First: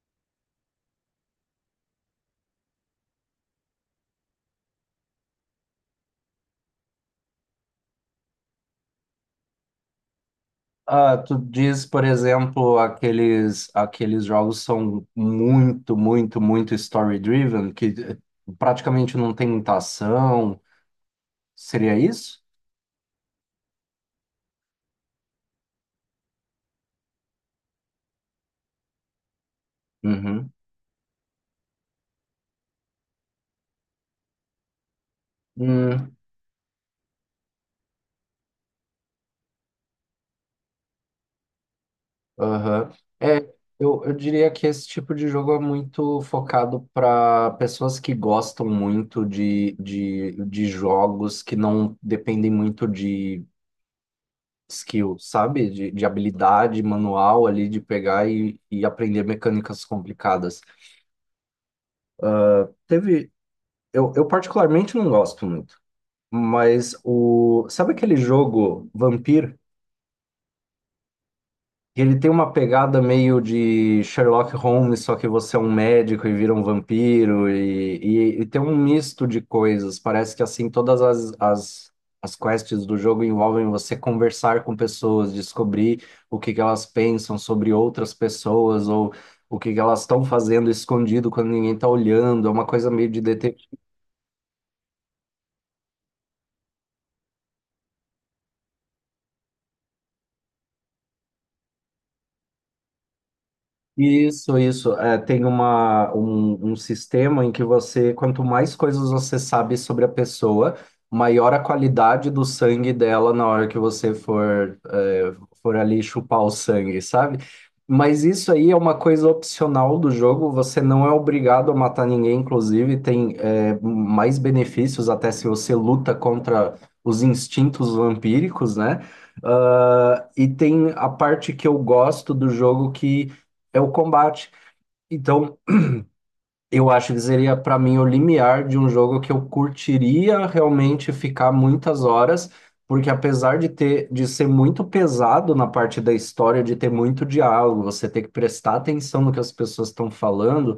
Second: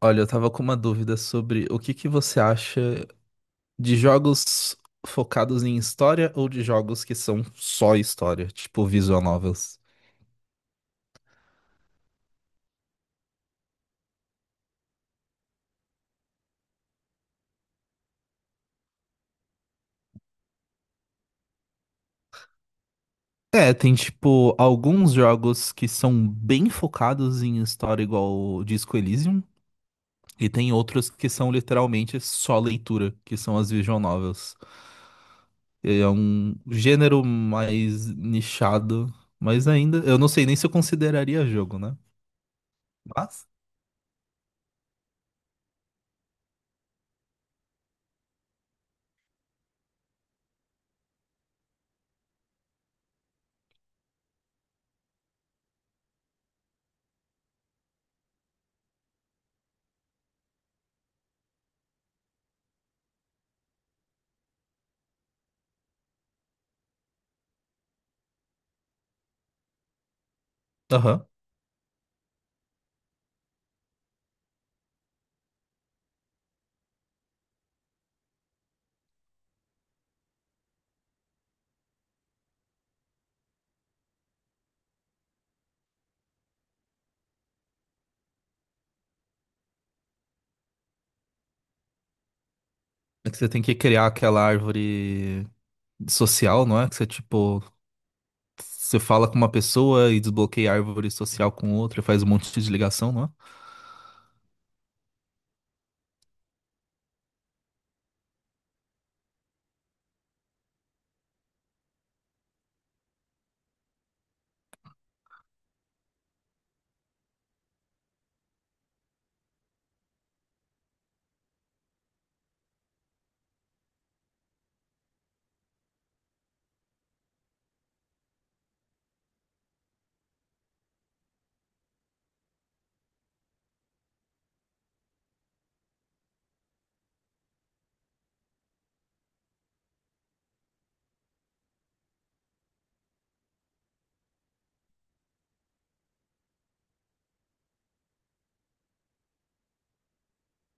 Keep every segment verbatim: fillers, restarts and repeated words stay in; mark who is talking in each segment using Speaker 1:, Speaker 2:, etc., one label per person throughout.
Speaker 1: Olha, eu tava com uma dúvida sobre o que que você acha de jogos focados em história ou de jogos que são só história, tipo visual novels.
Speaker 2: Ah, tu diz, por exemplo, aqueles, aqueles jogos são muito, muito, muito story-driven, que eh, praticamente não tem muita ação. Seria isso?
Speaker 1: É, tem tipo alguns jogos que são bem focados em história, igual o Disco Elysium, e
Speaker 2: Uhum.
Speaker 1: tem outros que são literalmente só leitura, que são as visual novels. É
Speaker 2: Hum,
Speaker 1: um gênero mais nichado, mas ainda, eu não sei nem se eu consideraria jogo, né?
Speaker 2: aham. É,
Speaker 1: Mas,
Speaker 2: eu, eu diria que esse tipo de jogo é muito focado para pessoas que gostam muito de, de, de jogos que não dependem muito de skill, sabe? De, de habilidade manual ali, de pegar e, e aprender mecânicas complicadas. Teve. Eu, eu particularmente não gosto muito, mas o. Sabe aquele jogo Vampir?
Speaker 1: aham.
Speaker 2: Que ele tem uma pegada meio de Sherlock Holmes, só que você é um médico e vira um vampiro, e, e, e tem um misto de coisas. Parece que assim, todas as, as, as quests do jogo envolvem você conversar com pessoas, descobrir o que que elas pensam sobre outras pessoas, ou o que que elas estão fazendo escondido quando ninguém está olhando. É uma coisa meio de
Speaker 1: É que você tem que
Speaker 2: detetive.
Speaker 1: criar aquela árvore social, não é? Que você, tipo, você fala com uma pessoa e desbloqueia a árvore social com outra, e faz um monte de ligação, não é?
Speaker 2: Isso, isso. É, tem uma, um, um sistema em que você, quanto mais coisas você sabe sobre a pessoa, maior a qualidade do sangue dela na hora que você for, é, for ali chupar o sangue, sabe? Mas isso aí é uma coisa opcional do jogo, você não é obrigado a matar ninguém, inclusive tem, é, mais benefícios até se você luta contra os instintos vampíricos, né? Ah, e tem a parte que eu gosto do jogo que é o combate. Então, eu acho que seria para mim o limiar de um jogo que eu curtiria realmente ficar muitas horas, porque apesar de ter de ser muito pesado na parte da história, de ter muito diálogo, você ter que prestar atenção no que as pessoas estão falando,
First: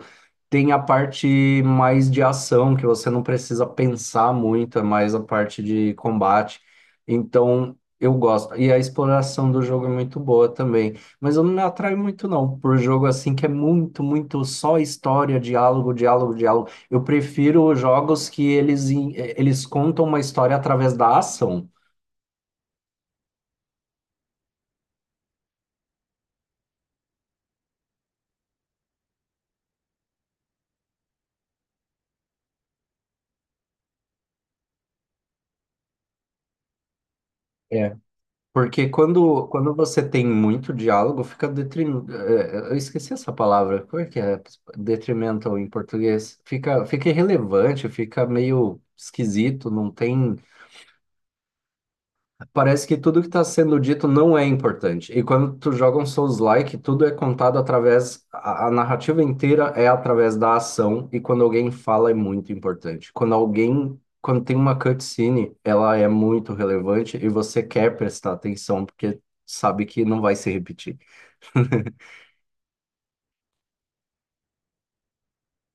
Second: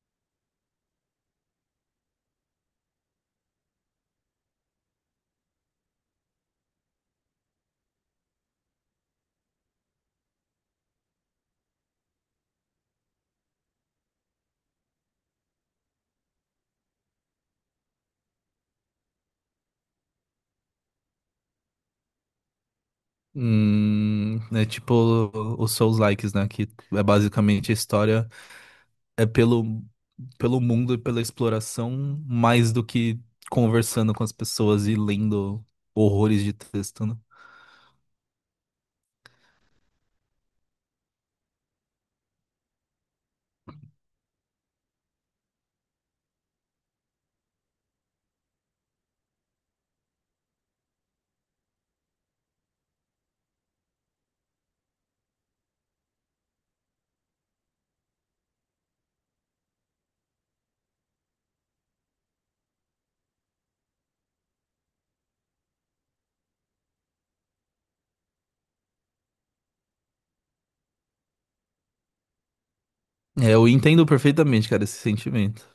Speaker 2: tem a parte mais de ação que você não precisa pensar muito, é mais a parte de combate. Então, eu gosto. E a exploração do jogo é muito boa também. Mas eu não me atraio muito, não, por jogo assim que é muito, muito só história, diálogo, diálogo, diálogo. Eu prefiro jogos que eles, em- eh, eles contam uma história através da ação.
Speaker 1: Hum, é tipo os Souls Likes, né? Que é basicamente a história é pelo, pelo mundo e pela exploração, mais do que conversando com as pessoas e lendo horrores de texto, né?
Speaker 2: É. Porque quando, quando você tem muito diálogo, fica detrim... eh, eh, eu esqueci essa palavra. Como é que é? Detrimental em português. Fica, fica irrelevante, fica meio esquisito, não tem. Parece que tudo que está sendo dito não é importante. E quando tu joga um Souls-like, tudo é contado através. A, a narrativa inteira é através da ação, e quando alguém fala é muito importante. Quando alguém. Quando tem uma cutscene, ela é muito relevante e você quer prestar atenção, porque sabe que não vai se repetir.
Speaker 1: É, eu entendo perfeitamente, cara, esse sentimento.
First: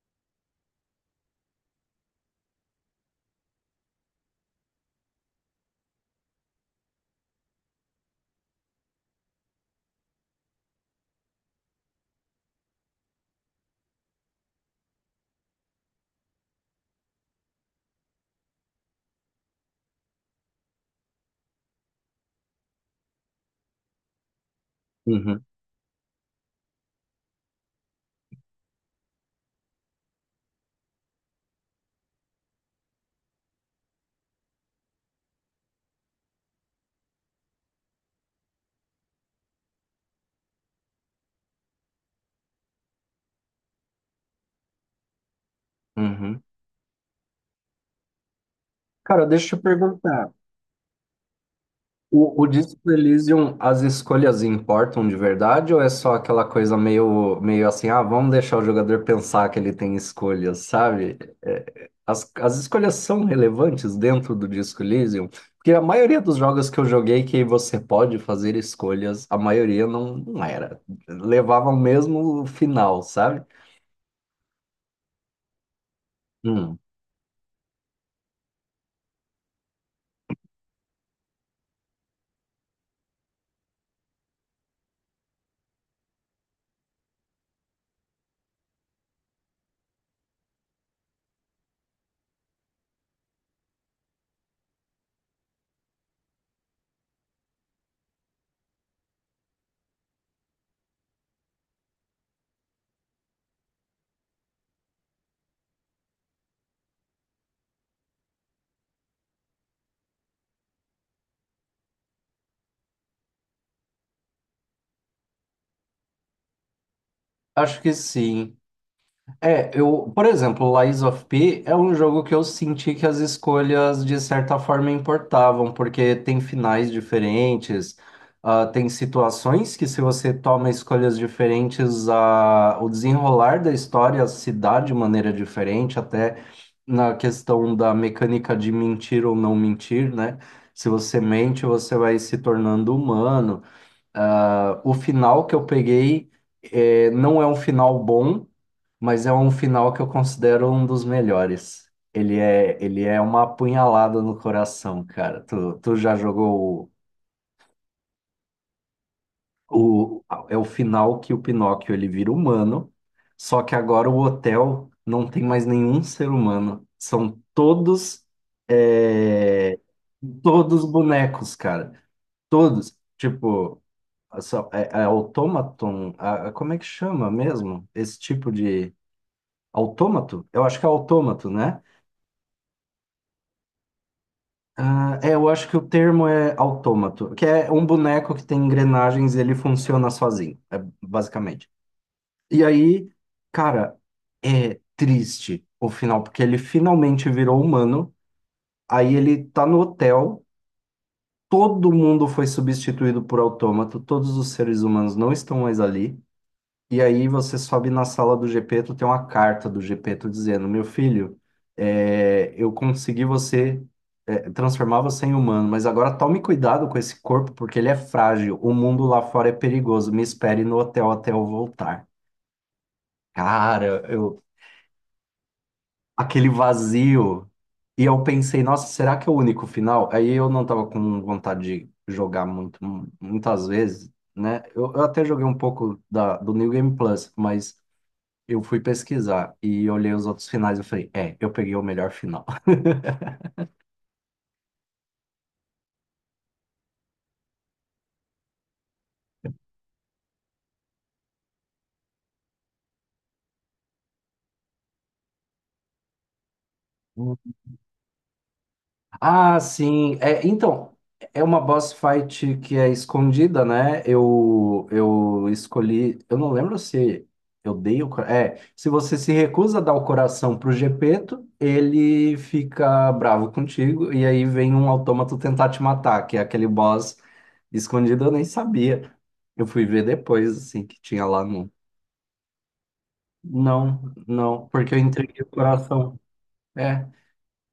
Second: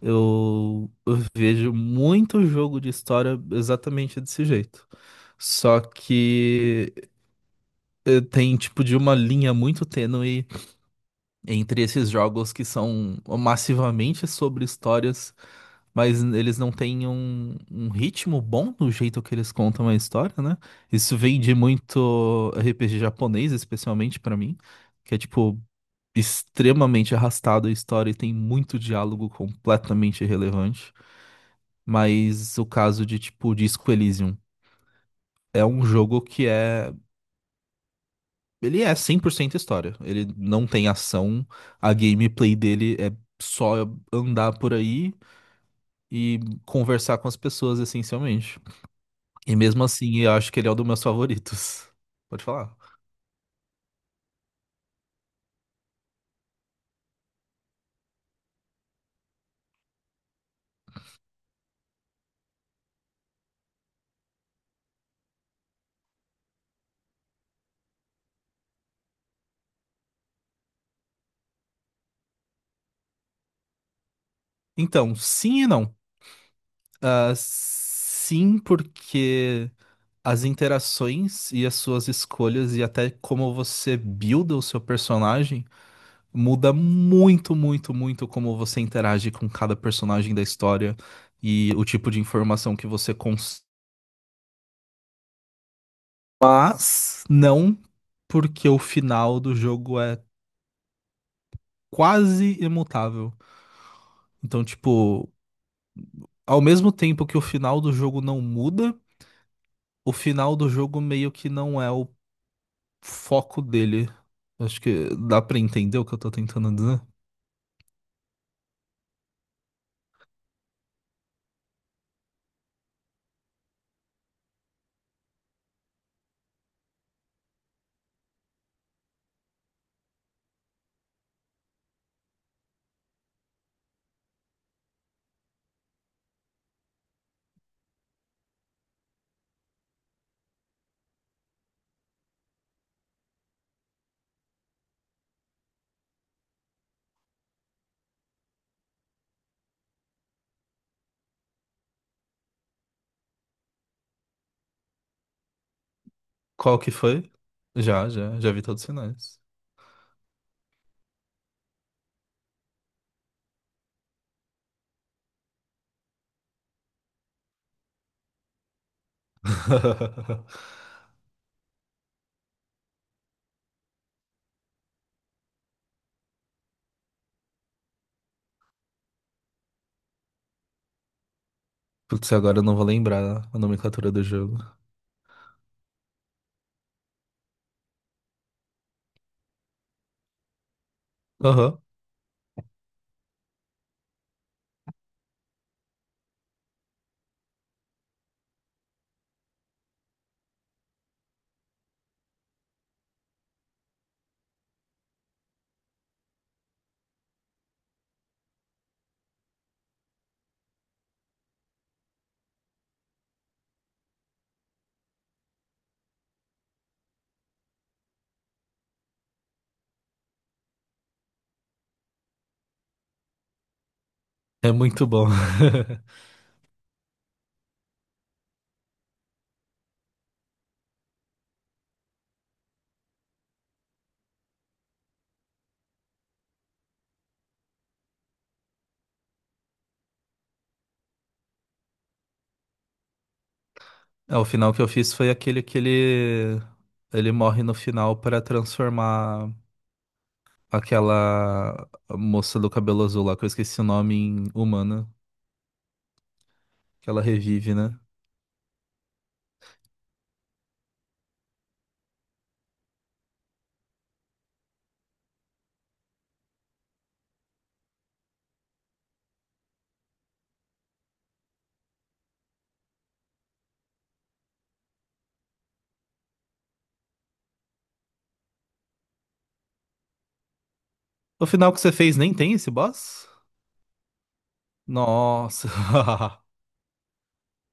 Speaker 1: Eu, eu vejo muito jogo de história exatamente desse jeito. Só que eh, tem tipo de uma linha muito tênue entre esses jogos que são massivamente sobre histórias, mas eles não têm um, um ritmo bom no jeito que eles contam a história, né? Isso vem de muito R P G japonês, especialmente pra mim, que é
Speaker 2: Uhum,
Speaker 1: tipo extremamente arrastado a história e tem muito diálogo completamente irrelevante. Mas o caso de, tipo, Disco Elysium é um jogo que é. Ele é cem por cento história. Ele não tem ação. A gameplay dele é só andar por aí e
Speaker 2: uhum.
Speaker 1: conversar com as pessoas, essencialmente.
Speaker 2: Cara,
Speaker 1: E
Speaker 2: deixa eu
Speaker 1: mesmo assim,
Speaker 2: perguntar.
Speaker 1: eu acho que ele é um dos meus favoritos.
Speaker 2: O,
Speaker 1: Pode
Speaker 2: o
Speaker 1: falar.
Speaker 2: Disco Elysium, as escolhas importam de verdade ou é só aquela coisa meio, meio assim, ah, vamos deixar o jogador pensar que ele tem escolhas, sabe? É, as, as escolhas são relevantes dentro do Disco Elysium, porque a maioria dos jogos que eu joguei que você pode fazer escolhas, a maioria não, não era. Levava o mesmo final, sabe?
Speaker 1: Então, sim e não.
Speaker 2: Hum,
Speaker 1: Ah, sim, porque as interações e as suas escolhas e até como você builda o seu personagem muda muito, muito, muito como você interage com cada personagem da história e o tipo de informação que você consome. Mas não porque o final do jogo é quase imutável. Então, tipo, ao mesmo tempo que o final do jogo não muda, o final do jogo meio que não é o foco dele. Acho que dá pra entender o que eu tô tentando dizer.
Speaker 2: acho que sim. É, eu, por exemplo, Lies of P é um jogo que eu senti que as escolhas de certa forma importavam, porque tem finais diferentes, ah, tem situações que se você toma escolhas diferentes, ah, o desenrolar da história se dá de maneira diferente, até na questão da mecânica de mentir ou não mentir, né? Se você mente, você vai se tornando humano. Ah, o final que eu peguei eh, não é um final bom, mas é um final que eu considero um dos melhores. Ele é, ele é uma apunhalada no coração, cara. Tu, tu já
Speaker 1: Qual que
Speaker 2: jogou
Speaker 1: foi? Já, já, já vi todos os sinais.
Speaker 2: o, o- é o final que o Pinóquio ele vira humano, só que agora o hotel não tem mais nenhum ser humano. São todos eh, todos bonecos, cara. Todos. Tipo só- é, é automaton, a- a- como é que chama mesmo? Esse tipo de autômato? Eu acho que é autômato, né?
Speaker 1: Putz, agora eu não vou lembrar a nomenclatura do jogo.
Speaker 2: Ah, é, eu acho que o termo é autômato, que é um boneco que tem engrenagens e ele funciona sozinho, é, basicamente.
Speaker 1: Aham.
Speaker 2: E aí, cara, é triste o final, porque ele finalmente virou humano, aí ele tá no hotel, todo mundo foi substituído por autômato, todos os seres humanos não estão mais ali. E aí você sobe na sala do Gepeto, tem uma carta do Gepeto dizendo, meu filho, é, eu consegui você é, transformar você em humano, mas agora tome cuidado com esse corpo porque ele é frágil. O mundo lá fora é perigoso. Me espere no hotel até eu voltar. Cara, eu
Speaker 1: É muito bom.
Speaker 2: aquele vazio. E eu pensei, nossa, será que é o único final? Aí eu não tava com vontade de jogar muito, muitas vezes, né? Eu, eu até joguei um pouco da, do New Game Plus, mas eu fui pesquisar e olhei os outros finais e eu falei, é, eu peguei o melhor final.
Speaker 1: É, o final que eu fiz foi aquele que ele, ele morre no final para transformar aquela moça do cabelo azul lá, que eu esqueci o nome, em humana, que ela revive, né?
Speaker 2: Ah, sim. É, então, é uma boss fight que é escondida, né? Eu, eu escolhi. Eu não lembro se eu dei o. cora- É, se você se recusa a dar o coração pro Gepeto, ele fica bravo contigo. E aí vem um autômato tentar te matar, que é aquele boss escondido, eu nem sabia. Eu fui ver depois, assim, que tinha lá
Speaker 1: O
Speaker 2: no.
Speaker 1: final que você fez nem tem esse boss?
Speaker 2: Não, não, porque eu entreguei o
Speaker 1: Nossa.
Speaker 2: coração. É.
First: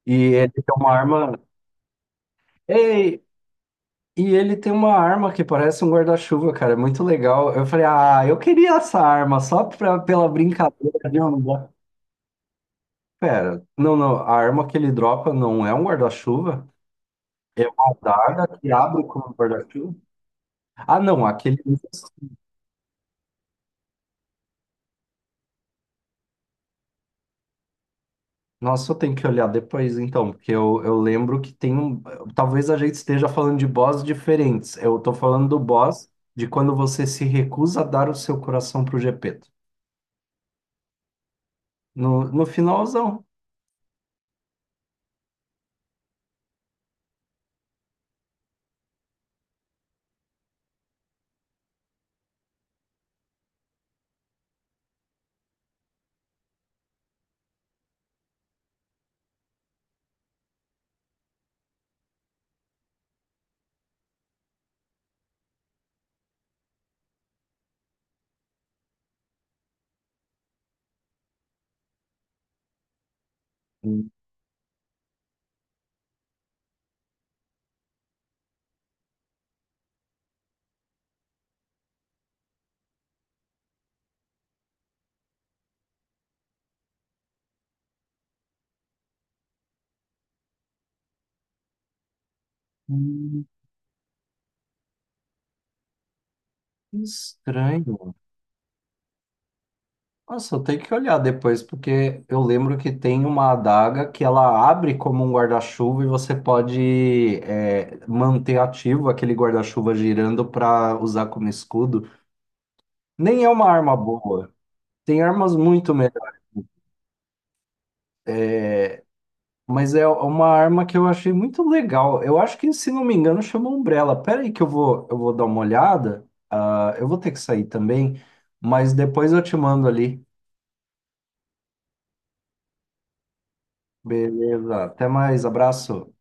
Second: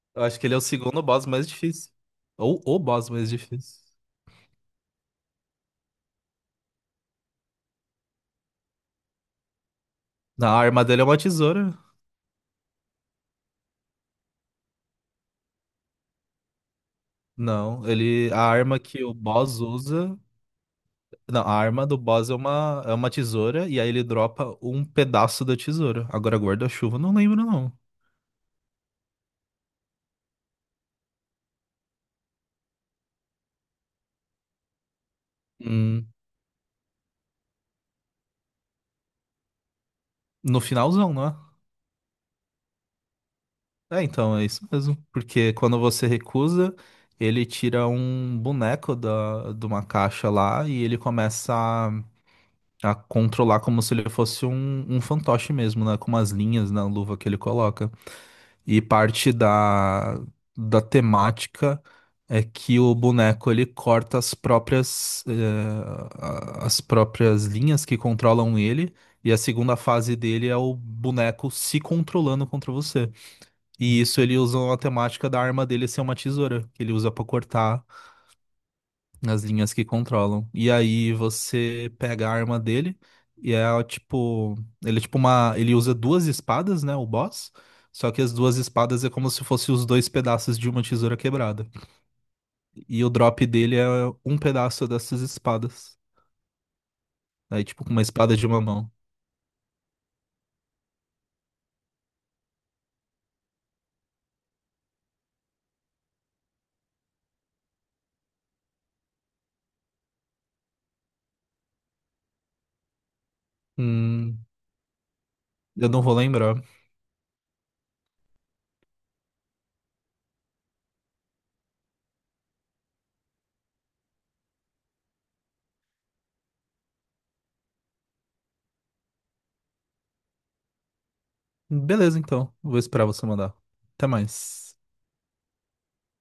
Speaker 2: E
Speaker 1: Eu acho que
Speaker 2: ele
Speaker 1: ele é o
Speaker 2: tem uma
Speaker 1: segundo boss
Speaker 2: arma.
Speaker 1: mais difícil. Ou o boss
Speaker 2: Ei!
Speaker 1: mais difícil.
Speaker 2: E ele tem uma arma que parece um guarda-chuva, cara. É muito legal. Eu falei, ah, eu queria essa arma só pra, pela
Speaker 1: Na arma dele é
Speaker 2: brincadeira
Speaker 1: uma
Speaker 2: de eu não. lugar."
Speaker 1: tesoura.
Speaker 2: Pera, não, não. A arma que ele dropa não é um guarda-chuva. É
Speaker 1: Não,
Speaker 2: uma
Speaker 1: ele, a
Speaker 2: adaga que
Speaker 1: arma que
Speaker 2: abre
Speaker 1: o
Speaker 2: como um
Speaker 1: boss
Speaker 2: guarda-chuva.
Speaker 1: usa.
Speaker 2: Ah, não.
Speaker 1: Não, a
Speaker 2: Aquele.
Speaker 1: arma do boss é uma, é uma tesoura e aí ele dropa um pedaço da tesoura. Agora guarda-chuva, não lembro não.
Speaker 2: Nossa, eu tenho que olhar depois, então, porque eu, eu lembro que tem um. Talvez a gente esteja falando de boss diferentes. Eu tô falando do
Speaker 1: Hum,
Speaker 2: boss de quando você se recusa a dar o seu coração pro Gepeto.
Speaker 1: no finalzão, não é?
Speaker 2: No, no finalzão.
Speaker 1: É, então, é isso mesmo. Porque quando você recusa, ele tira um boneco da, de uma caixa lá e ele começa a, a controlar como se ele fosse um, um fantoche mesmo, né? Com umas linhas na luva que ele coloca. E parte da, da temática é que o boneco ele corta as próprias, eh, a- as próprias linhas que controlam ele, e a segunda fase dele é o boneco se controlando contra você. E
Speaker 2: Hum,
Speaker 1: isso ele usa a temática da arma dele ser uma tesoura, que ele usa pra cortar nas linhas que controlam. E aí você pega a arma dele e é tipo, ele é tipo uma, ele usa duas espadas, né, o boss. Só que as duas espadas é como se fossem os dois pedaços de uma tesoura quebrada. E o drop dele é um pedaço dessas espadas.
Speaker 2: que
Speaker 1: Aí tipo com uma
Speaker 2: estranho.
Speaker 1: espada de uma mão.
Speaker 2: Nossa, eu tenho que olhar depois, porque eu lembro que tem uma adaga que ela abre como um guarda-chuva e você pode é, manter ativo aquele guarda-chuva girando para usar como escudo. Nem é uma arma
Speaker 1: Hum,
Speaker 2: boa. Tem armas
Speaker 1: eu
Speaker 2: muito
Speaker 1: não vou lembrar.
Speaker 2: Mas é uma arma que eu achei muito legal. Eu acho que, se não me engano, chama Umbrella. Pera aí que eu vou, eu vou dar uma olhada. Ah, eu vou ter que sair também, mas depois eu te mando ali.
Speaker 1: Beleza, então. Vou esperar você mandar. Até mais.
Speaker 2: Beleza. Até mais. Abraço.